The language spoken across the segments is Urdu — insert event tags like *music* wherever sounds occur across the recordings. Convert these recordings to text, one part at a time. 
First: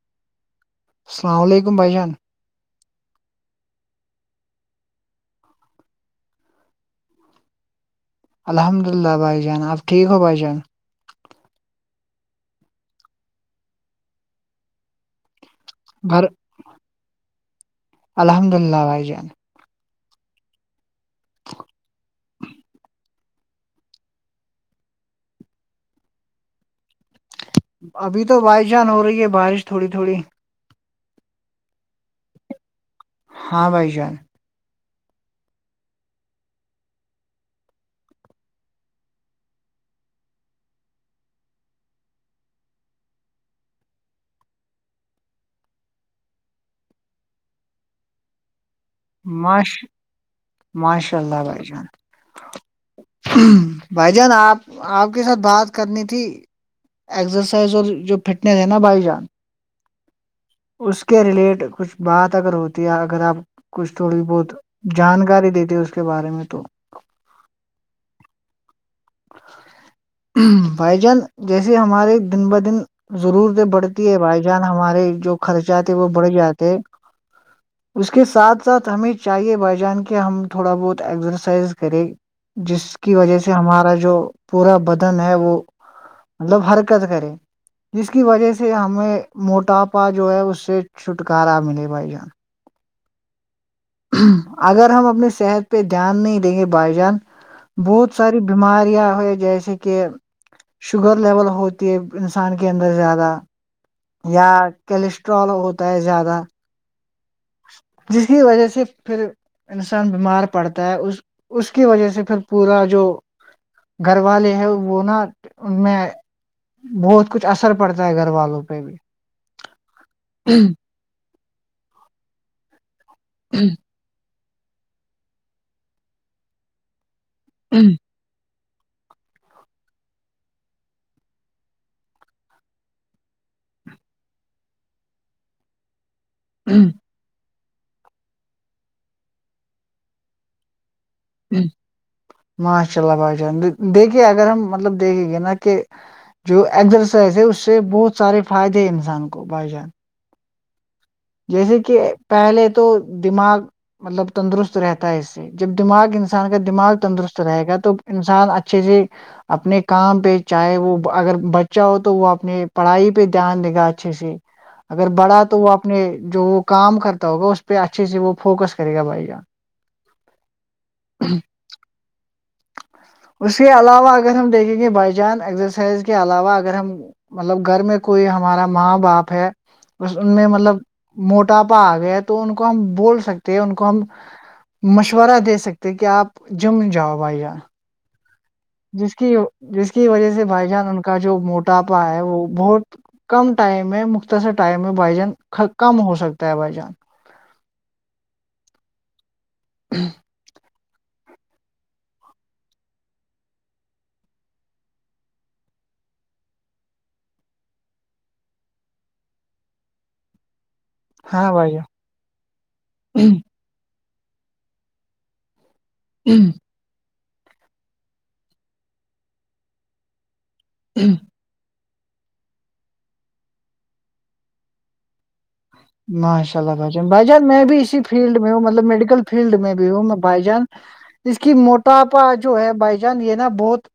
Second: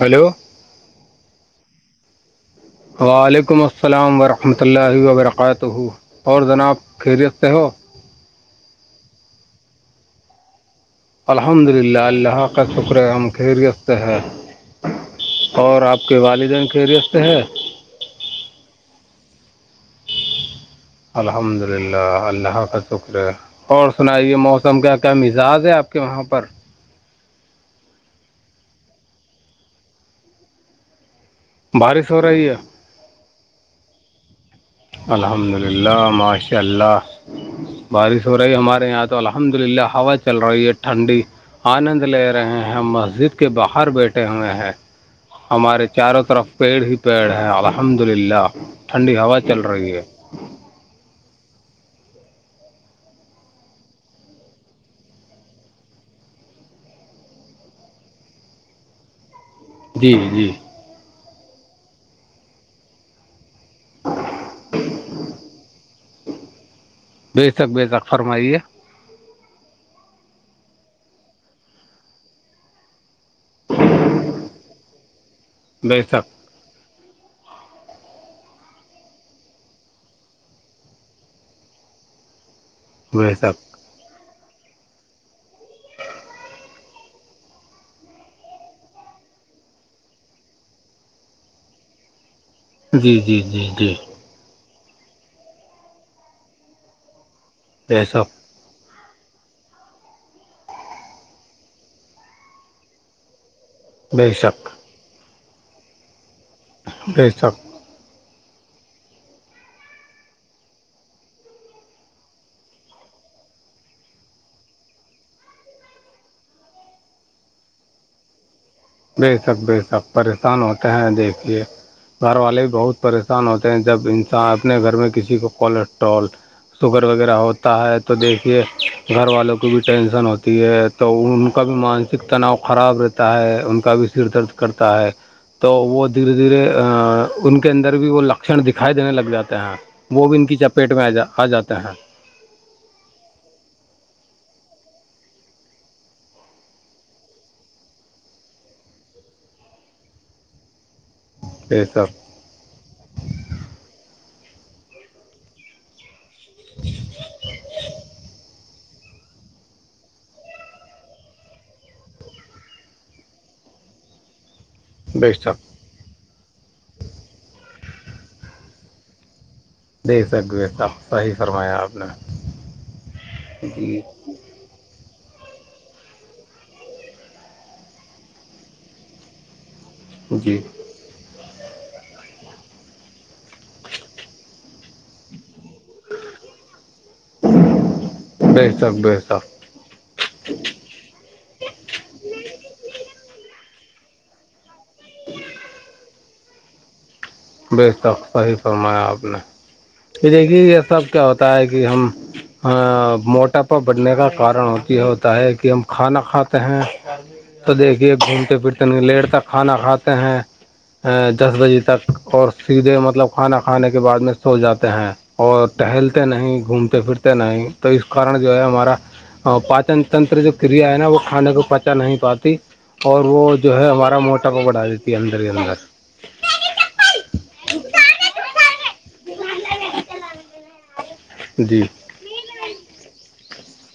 ہیلو السلام علیکم بھائی جان وعلیکم السلام ورحمۃ اللہ وبرکاتہ اور جناب خیریت سے ہو الحمد للہ بھائی جان آپ ٹھیک ہو بھائی جان الحمد للہ اللہ کا شکر ہے ہم خیریت سے ہے اور آپ کے گھر والدین خرست ہیں الحمد اللہ بھائی جان الحمد للہ اللہ حقتکرے اور سنائیے موسم کا کیا مزاج ہے آپ کے وہاں پر ابھی تو بائی جان ہو رہی ہے بارش تھوڑی تھوڑی بارش ہو رہی ہے ہاں بھائی جان الحمد للہ ماشاء اللہ بارش ہو رہی ہمارے یہاں تو الحمد للہ ہوا چل رہی ہے ٹھنڈی آنند لے رہے ہیں مسجد کے باہر بیٹھے ہوئے ہیں ہمارے چاروں طرف پیڑ ہی پیڑ ہیں الحمد للہ ٹھنڈی ہوا چل ماش رہی ہے ماشاء اللہ بھائی جان بھائی جان آپ آپ کے ساتھ بات کرنی تھی ایکسرسائز اور جو فٹنیس ہے نا بائی جانس جی جی اس کے ریلیٹ کچھ بات اگر ہوتی ہے اگر آپ کچھ تھوڑی بہت جانکاری دیتے ہے اس کے بارے میں تو بے تک بے تک فرمائیے *inaudible* بھائی جان جیسے ہمارے دن بہ دن ضرورتیں بڑھتی ہے بھائی جان ہمارے جو خرچات تھے بے وہ شک بڑھ جاتے *inaudible* اس کے ساتھ ساتھ ہمیں چاہیے بائی جان کے ہم تھوڑا بہت ایکزرسائز کریں جس کی بے وجہ سے شک ہمارا جو پورا بدن ہے وہ مطلب حرکت کرے جس کی وجہ سے ہمیں موٹاپا جو ہے اس سے چھٹکارا ملے بھائی جان جی جی جی جی اگر ہم اپنی صحت پہ دھیان نہیں دیں گے بھائی جان بے بہت شک ساری بیماریاں ہوئی جیسے کہ شوگر لیول ہوتی ہے انسان کے اندر زیادہ بے یا شک کیلیسٹرول ہوتا ہے زیادہ بی سب جس کی وجہ سے پھر انسان بیمار پڑتا ہے اس اس کی وجہ سے پھر پورا جو گھر والے ہیں وہ نا ان میں بہت کچھ اثر پڑتا ہے گھر والوں پہ بھی بے شک بے شک پریشان ہوتے ہیں دیکھیے گھر والے بہت پریشان ہوتے ہیں جب انسان اپنے گھر میں کسی کو کولیسٹرول شوگر وغیرہ ہو تو تح تو دیکھیے گھر والوں کی بھی ٹینشن ہوتی ہے تو ان کا بھی مانسک تناؤ خراب رہتا تا ہے ان کا بھی سر درد کرتا ہے تو وہ دھیرے دھیرے ان کے اندر بھی وہ لکھن دکھائی دینے لگ جاتے ہیں وہ بھی ان کی چپیٹ میں آ جاتے ہیں ماشاء اللہ بھائی جان دیکھیے اگر ہم مطلب دیکھیں گے نا کہ جو ایزرسائز ہے اس سے بہت سارے فائدے ہے انسان کو بھائی جان جیسے بے کہ شک پہلے تو دماغ مطلب تندرست رہتا ہے اس سے جب دماغ انسان کا دماغ تندرست رہے گا تو انسان اچھے سے اپنے کام پہ چاہے وہ اگر بچہ ہو تو وہ اپنی پڑھائی پہ دھیان دے گا اچھے سے *inaudible* اگر بڑا شک تو وہ اپنے جو وہ کام کرتا ہوگا اس پہ اچھے سے وہ فوکس کرے گا بھائی جار دے سکوے س صحیح فرمایا آپ نے اس کے جی علاوہ اگر ہم دیکھیں گے بائی جان ایکزرسائز کے علاوہ اگر ہم مطلب گھر میں کوئی ہمارا ماں باپ ہے بس ان میں جی مطلب موٹاپا آ گیا تو ان کو ہم بول سکتے ہیں ان کو ہم مشورہ دے سکتے کہ آپ جم جاؤ بھائی جان بی جس کی جس کی وجہ سے بھائی جان ان کا جو موٹاپا ہے وہ بہت کم ٹائم میں اسا ٹائم ہے بھ جان کم ہو سکتا ہے بھجان بے شق صحیح فرمایا آپ نے کہ دیکھیے یہ سب کیا ہوتا ہے کہ ہم ہ موٹاپا بڑھنے کا کارن ہوتی ہوتا ہے کہ ہم کھانا کھاتے ہیں تو دیکھیے گھومتے پھرتے لیٹ تک کھانا کھاتے ہیں ہاں دس بھائی بجے تک اور سیدھے مطلب کھانا کھانے کے بعد میں سو جاتے ہیں اور ٹہلتے نہیں جان گھومتے پھرتے نہیں تو اس کارن جو ہے ہمارا پاچن تنر جو کریا ہےا وہ کھے کو پ اا نہیں پاتی اور وہ جو ہے ہمارا موٹا کو بڑھا دیتی ہے اندر ہی اندر ماشاء اللہ بھائی جان بھائی جان میں بھی اسی فیلڈ میں ہوں مطلب میڈیکل فیلڈ میں بھی ہوں میں بھائی جان ہ اس کی موٹاپا جو ہے بائی جان یہ نا بہت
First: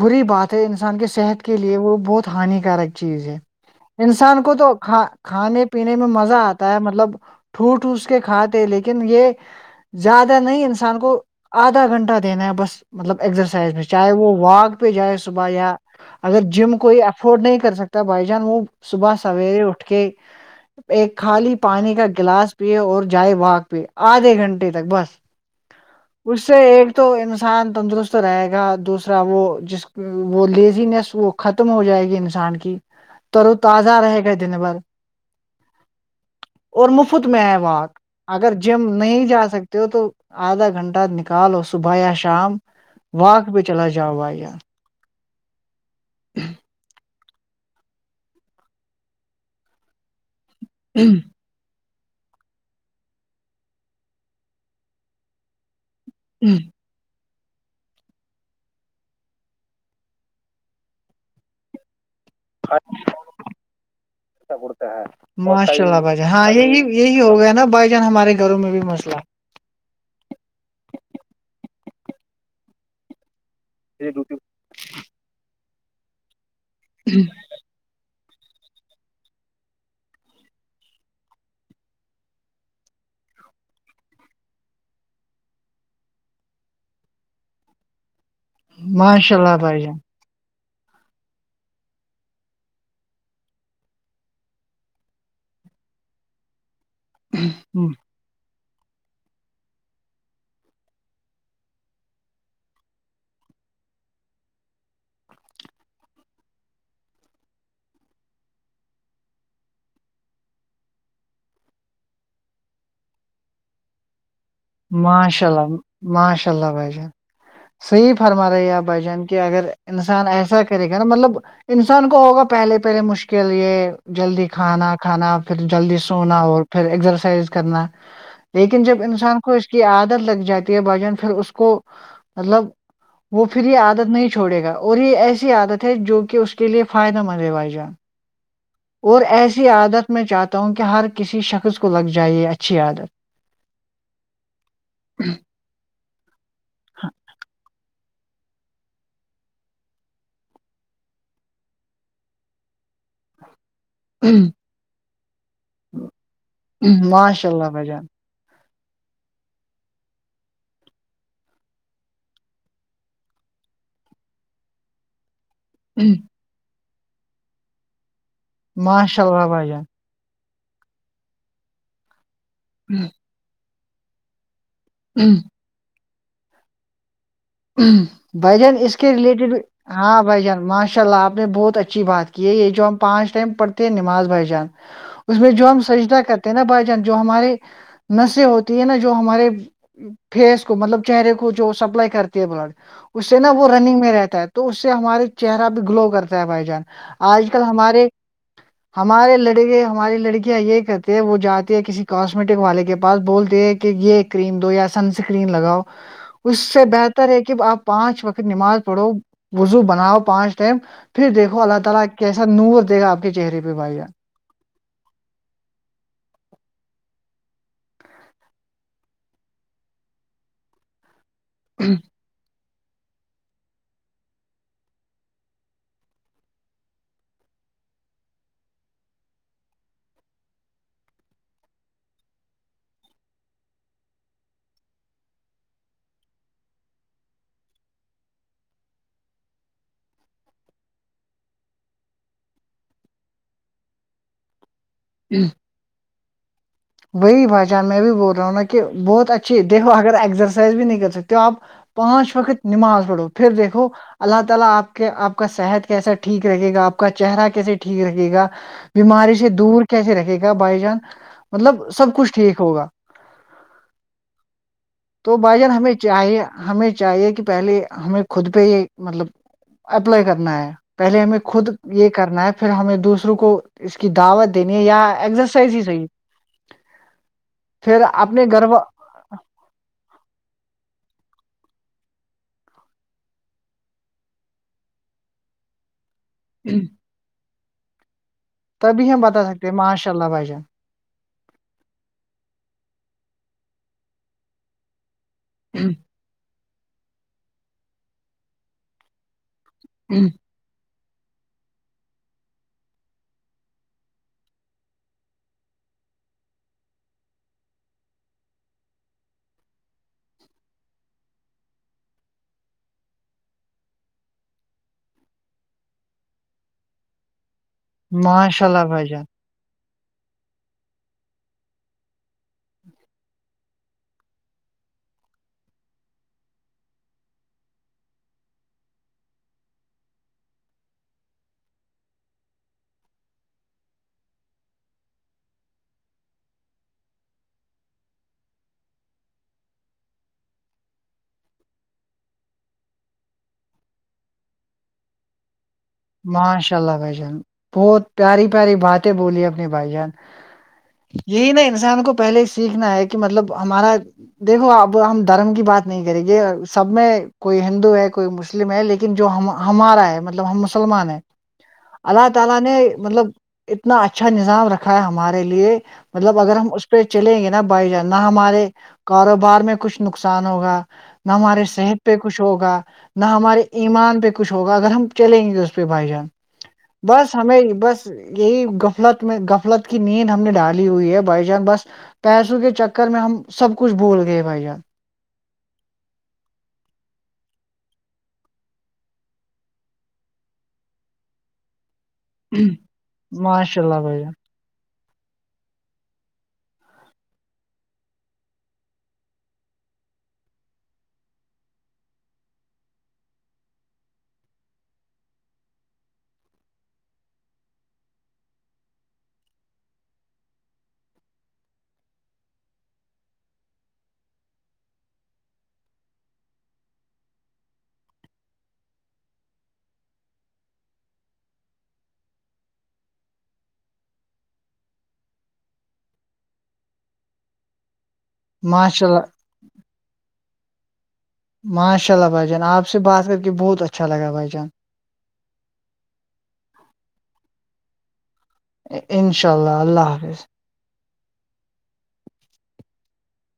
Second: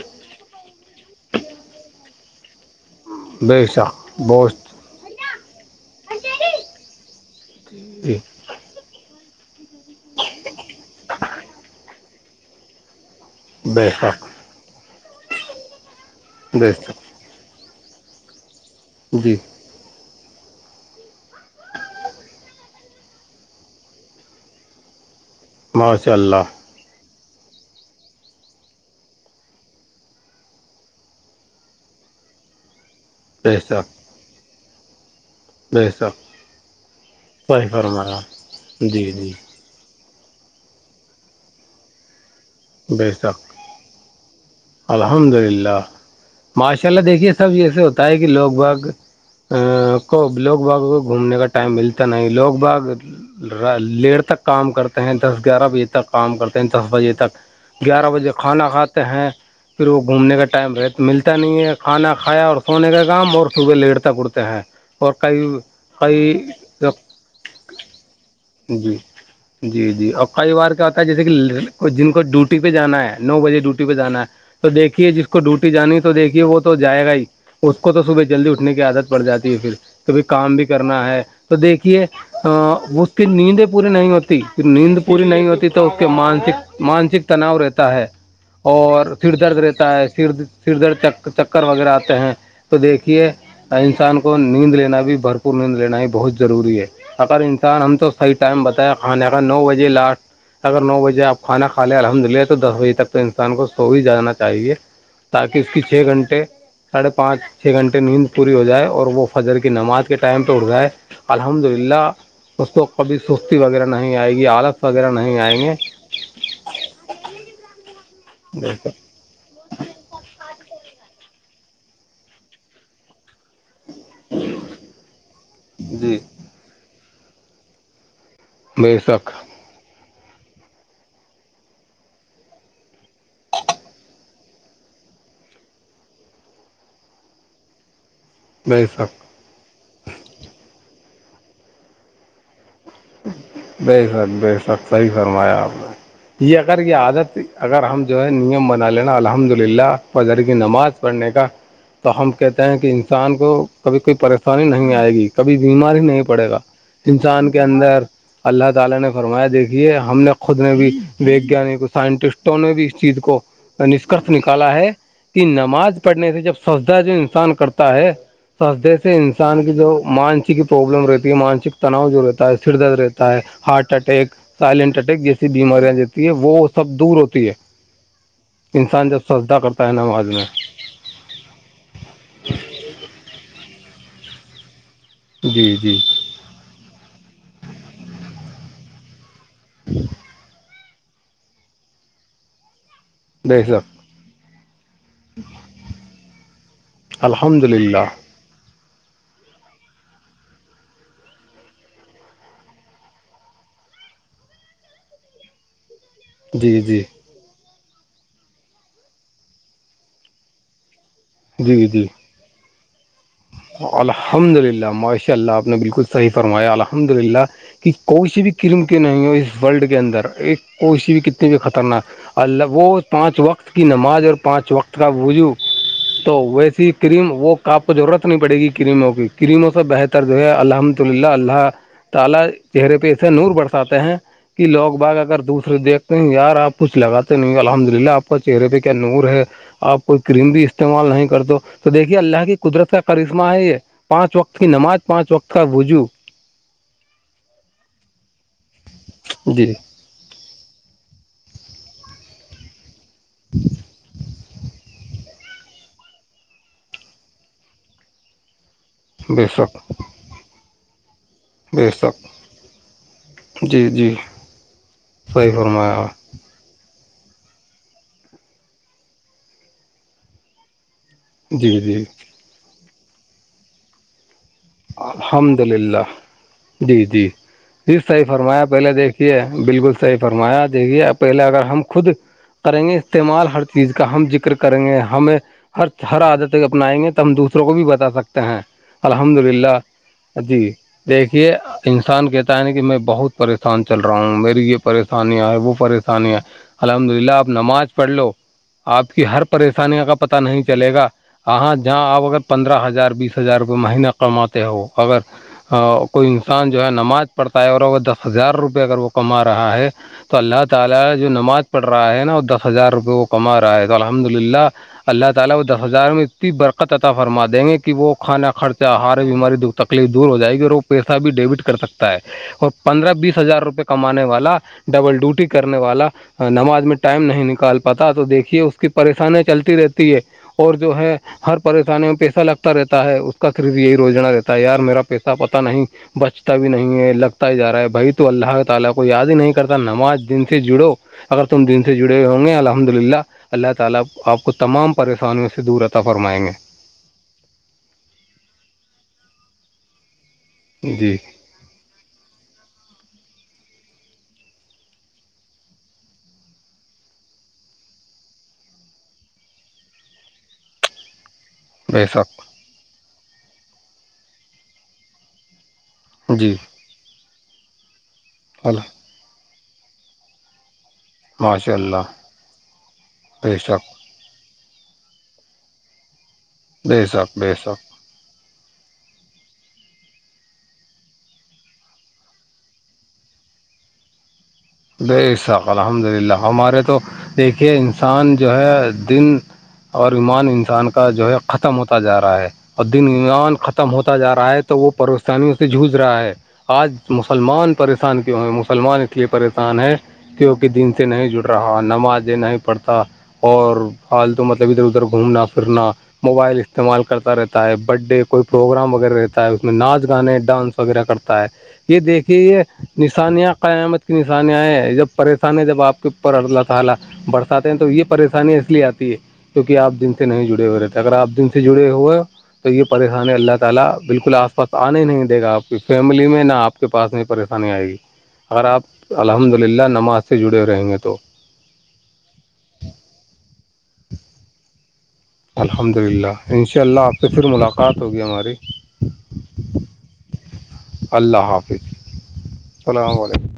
بری بات ہے انسان کے صحت کے لیے وہ بہت ہانیکارک چیز ہے بے شک انسان کو بہت تو ک کھانے پینے میں مزہ آتا ہے مطلب ٹو ٹھوس جی کے کھات لیکن یہ زیادہ نہیں انسان کو آدھا گھنٹہ دینا ہے بس مطلب اگزرسائز میں چاہے بیساکھ وہ واک پہ جائے صبح یا اگر جم بیساکھ کوئی افورڈ نہیں کر سکتا بھائی جان وہ صبح جی سویر اٹھ کے ایک خالی پانی کا گلاس پیے اور جائے باگ پہ آدھے گھنٹے تک بس ماشاء اس اللہ سے تو انسان تندرست رہے گا دوسرا وہ جس وہ لیزنیس وہ ختم ہو جائے گی انسان کی *inaudible* تورو تو آزار ہے گ د نا بار م حساب اور مفت میں ہے وہاک اگر جم جی نہیں جی جا سکتے ہو تو آدھا گھنٹہ نکالو صبح یا شام بیساکھ وااک پہ چلا جاؤ بھائی ان الحمد للہ ماشاء اللہ دیکھیے سب یہسے ہوتا ہے کہ لوگ باگ ا کو لوگ باغ کو گھومنے کا ٹائم ملتا نہیں لوگ بھاگ لیٹ تک کام کرتے ہیں دس گیارہ بجے تک کام کرتے ہیں دس بجے تک گیارہ بجے کھانا کھاتے ہیں پھر وہ گھومنے کا ٹائم رہ ملتا نہیں ہے کھانا کھایا اور سونے کا کام اور صبح لیڑتاک اڑتے ہیں اور کئی ماشاء اللہ بھائی جان ہاں یہی کئیب یہی ہوگیا ہے نا بائی جان ہمارے گھروں میں بھی مسلہ جی جی اور کئی بار کیا ہوتا ہے جیسے کہ جن کو ڈیوٹی پہ جانا ہے نو بجے ڈیوٹی پہ جانا ہے تو دیکھیے جس کو ڈیوٹی جانی تو دیکھیے وہ تو جائے گا ہی اس کو تو صبح جلدی اٹھنے کی عادت پڑ جاتی ہے پھر کبھی کام بھی کرنا ہے تو دیکھیے اس کی نیندیں پوری نہیں ہوتی پ نیند پوری نہیں ہوتی تو اس کے مانسک مانسک تناؤ رہتا ہے اور ماشاء اللہ بھائی جان سردرد چکر وغیرہ آتے ہیں تو دیکھیے انسان کو نیند لینا بھی بھرپور نیند لینا ہی بہت ضروری ہے اگر انسان ہم تو صحیح ٹائم بتایا کھانے کا نو بجے لاسٹ اگر نو بجے آپ کھانا کھا لیں الحمد للہ تو دس بجے تک تو انسان کو سو ہی جانا چاہیے تاکہ اس کی چھ گھنٹے ساڑھے پانچ چھ گھنٹے نیند پوری ہو جائے اور وہ فجر کی نماز کے ٹائم پہ اٹھ جائے الحمد للہ اس کو کبھی سستی وغیرہ نہیں آئے گی آالت ماشاء اللہ ماشاء اللہ بج صحیح فرمار رہیا بجان کہہ اگر انسان ایسا کرے گا نا مطلب انسان کو ہوگا پہلے پہلے مشکل یہ جلدی کھانا کھانا پھر جلدی جی سونا اور پھر ایکسرسائز کرنا لیکن بے جب شک انسان کو اس کی عادت لگ جاتی ہے بھجن پھر اس کو مطلب وہ پھر یہ عادت نہیں چھوڑے گا اور یہ ایسی عادت ہے جو کہ اس کے لیے فائدہ مند ہے بھائی جان بے اور شک ایسی عادت میں چاہتا ہوں کہ ہر کسی شخص کو لگ جائے یہ اچھی عادت بے شک بے شک صحیح فرمایا آپ نے یہ اگر یہ عادت اگر ہم جو ہے نیم بنا لینا الحمد للہ فذر کی نماز پڑھنے کا تو ہم کہتے ہیں کہ انسان کو کبھی کوئی پریشانی نہیں آئے گی کبھی بیمار ہی نہیں پڑے گا ماشاء انسان کے اللہ بھائی اندر جان *unintelligible* نشکرش نکالا ہے کہ نماز پڑھنے سے جب سجدہ جو انسان کرتا ہے سسدے سے ماشاء اللہ انسان بھائی کی جان جو مانسک پروابلم رہتی ہے مانسک تناؤ جو رہتا ہے سر درد رہتا ہے ہارٹ اٹیک سائلنٹ اٹیک جیسی بیماریاں جتی ہے وہ سب دور ہوتی ہے بھ جان اس انسان کے جب ریلیٹڈ بھی سجدہ کرتا ہے ہاں نماز بھائی میں جان ماشاء اللہ آپ نے بہت اچھا ا بات کی ہے یہ جو ہم پانچ ٹائم پڑھتے ہیں نماز بھ جان اس میں جو جی ہم جی سجدہ کرتے نا بھائی جان جو ہمارے نشے ہوتی ہے نا جو ہمارے فیس کو مطلب چہرے کو جو سپلائی کرتی ہے بلڈ اس سے نا بے وہ شک رننگ میں رہتا ہے تو تو اس سے ہمارے چہرہ بھی گلو کرتا ہے بھائی جان آج کل الحمد للہ ہمارے ہمارے لڑکے ہماری لڑکیاں یہ کہتے ہیں وہ جاتے ہے کسی کاسمیٹک والے کے پاس بولتے ہے کہ یہ کریم دو یا سن سکرین لگاؤ اس جی سے جی بہتر ہے کہ آپ پانچ وقت نماز پڑھو وزو بناؤ پانچ ٹائم دیکھو اللہ جی تالا جی کیسا نور دے گا آپ کے چہرے پر بھائی جان الحمد للہ ماشا اللہ آپ نے بالکل صحیح فرمایا الحمد للہ کہ کوئی سی بھی کرم کے نہیں ہو اس وورلڈ کے اندر ایک کوئی سی بھی کتنے بھی خطرناک اللہ وہ پانچ وقت کی نماز اور پانچ وقت کا وجو تو ویسی کریم وہ کاپ ضرورت نی پڑے گی کریموں کی کریموں سے بہتر جو ہے الحمد للہ اللہ تالا چہرے پہ اسے نور برساتے ہیں کہ لوگ باگ اگر دوسرے دیکھتے ہیں یار آپ کچھ لگاتے نہیں الحمد للہ آپ کا چہرے پہ کیا نور ہے آپ کوئی کریم بھی استعمال نہیں کرتے تو دیکھیے اللہ کی قدرت کا اسسما ہے یہ پانچ وقت کی نماز پانچ وقت کا وجو وہی پہچان میں بھی بول رہا ہوں نا کہ بہت اچھی جی دیکھو اگر ایکسرسائز بھی نہیں کر سکتے آپ پانچ وقت نماز پڑھو پھر دیکھو اللہ تالا آپ کا صحت کیسا ٹھیک رکھے گا آپ کا چہرہ کیسا ٹھیک رہے گا بیماری بے سے شک دور کیسے رکھے گا بائی جان مطلب بے سب کچھ شک ٹھیک ہوگا جی جی تو صحیح بھائی جان ہمیں فرمایا چاہے ہمیں چاہیے کہ پہلے ہمیں خود پہ یہ مطلب اپلائی کرنا ہے پہلے ہمیں خود جی جی یہ کرنا ہے پھر ہمیں دوسروں کو اس کی دعوت دینی ہے یا الحمد ایکسرسائز ہی للہ صحیح جی جی ج پھر صحیح اپنے فرمایا پہلے گھر دیکھ بالکل صحیح فرمایا دیکے پہلے اگر ہم خود کریں گے استعمال ہر چیز کا ہم ذکر کریں گے ہمیں ہر ہر عادت اپنائیں گے تو ہم دوسروں کو بھی بتا سکتے ہیں تبھی ہم الحمد بتا سکتے ہیں للہ ماشاء اللہ بھائی جان جی دیکھیے انسان کہتا ہے نا کہ میں بہت پریشان چل رہا ہوں میری یہ پریشانیاں ہے وہ پریشانی ہے الحمد للہ آپ نماز پڑھ لو آپ کی ہر پریشانی کا پتا نہیں چلے گا ہاں جہاں آپ اگر پندرہ ہزار بیس ہزار روپئے مہینہ کا کماتے ہو اگر کوئی انسان جو ہے نماز پڑھتا ہے اور وہ دس ہزار روپئے اگر وہ کما رہا ہے اللہ تالا جو نماز پڑھ رہا ہے نا ہزار روپے وہ کما رہا ہے الحمداللہ اللہ تعالی وہ دس ہزار میں اتنی برکت عطا فرما دیں گے کہ وہ کانا ماشاء خرچ اللہ بھائی جان بیاری تکلیف دور ہو جائے گی اور وہ پیسہ بھی ڈیبٹ کر سکتا ہے اور پندرہ بیس ہزار روپئے کمانے والا ڈبل ڈیوٹی کرنے والا نماز میں ٹائم نہیں نکال پاتا تو دیکھیے اس کی پریشانیاں چلتی رہتی ہے اور جو ہے ہر پریشانی میں پیسہ لگتا رہتا ہے اس کا قریب یہی روجنا دیتا ہے یار میرا پیسہ پتا نہیں بچتا بھی نہیں ہے لگتا جا رہا ہے بھائی تو اللہ تعالی کو یاد ہی نہیں کرتا نماز ان سے جڑو اگر تم دین سے جڑے ہوں گے الحمدللہ اللہ تعالی اپ کو تمام پریشانوں سے عطا فرمائیں گے ماشاء اللہ بھائی جان بہت پیاری پیاری باتیں بولی اپنے بھائی جان جی یہی نا انسان کو پہلے ہی سیکھنا ہے کہ مطلب ہمارا دیکھو اب ہم دھرم کی بات نہیں کریں گے سب میں کوئی ہندو ہے کوئی مسلم لیکن جو ہمارا ہے ہم مسلمان ہیں بے اللہ شک تالا نہ مطلب اتنا اچھا نظام رکھا ہے ہمارے لیے مطلب جی اگر ہم اس پہ چلیں گے نا پائی جائے نہ ہمارے کاروبار میں کچھ نقصان ہوگا نہ ہمارے ماشاء صحت اللہ پہ کچھ ہوگا نہ بے ہمارے شک ایمان پہ کچھ ہوگا اگر ہم چلیں گے اس بھائی جان بے بس شک بے ہمیں شک بس یہی غفلت میں غفلت کی نیند ہم نے ڈھالی ہوئی ہے بائی چانس بس پیسوں کے چکر میں ہم سب کچھ بھول گئے بھائی جان بساک الحمد للہ ہمارے تو دیکھیے انسان جو ہے دن اور ایمان انسان کا جو ہے ختم ہوتا جا رہا ہے اور دن ایمان ماشاء ختم اللہ ہوتا بھائی جان جا رہا ہے تو وہ پریشانیوں سے جوج رہا ہے آج مسلمان پریشان کیوں ہے مسلمان اس لیے پریشان کیونکہ دن سے نہیں جڑ رہا نماز د نہیں پڑھتا اور حال تو مطلب ادھر ادھر گھومنا پھرنا موبائل استعمال کرتا رہتا ہے برتڈ ڈے کوئی پروگرام وغیرہ رہتا ہے اس میں ناچ گانے ڈانس وغیرہ کرتا ہے یہ دیکھییں یہ نشانیاں قیامت کی جب پریشانی جب اپ کے اوپر اللہ تعالی برساتے ہیں تو یہ پریشانییا اس لیے آتی ہے کیونکہ آ دن سے نہیں جڑے ہوئے رہتے اگر آپ دن سے جڑے ہوئے تو یہ پریشانی اللہ تعالی بالکل آس پاس آنے ہی نہیں دے گا آپ کی فیملی میں نہا آپ کے پاس نہیں پریشانی آئے گی اگر آپ ماشاء اللہ الحمد للہ نماز سے جڑے رہیں گے تو ماشاء اللہ بھائی جان آپ سے بات کر کے بہت اچھا لگا بھائی جان الحمد للہ انشاء اللہ آپ سے پھر ملاقات ہوگی ہماری انشاء اللہ اللہ حافظ اللہ حافظ السلام علیکم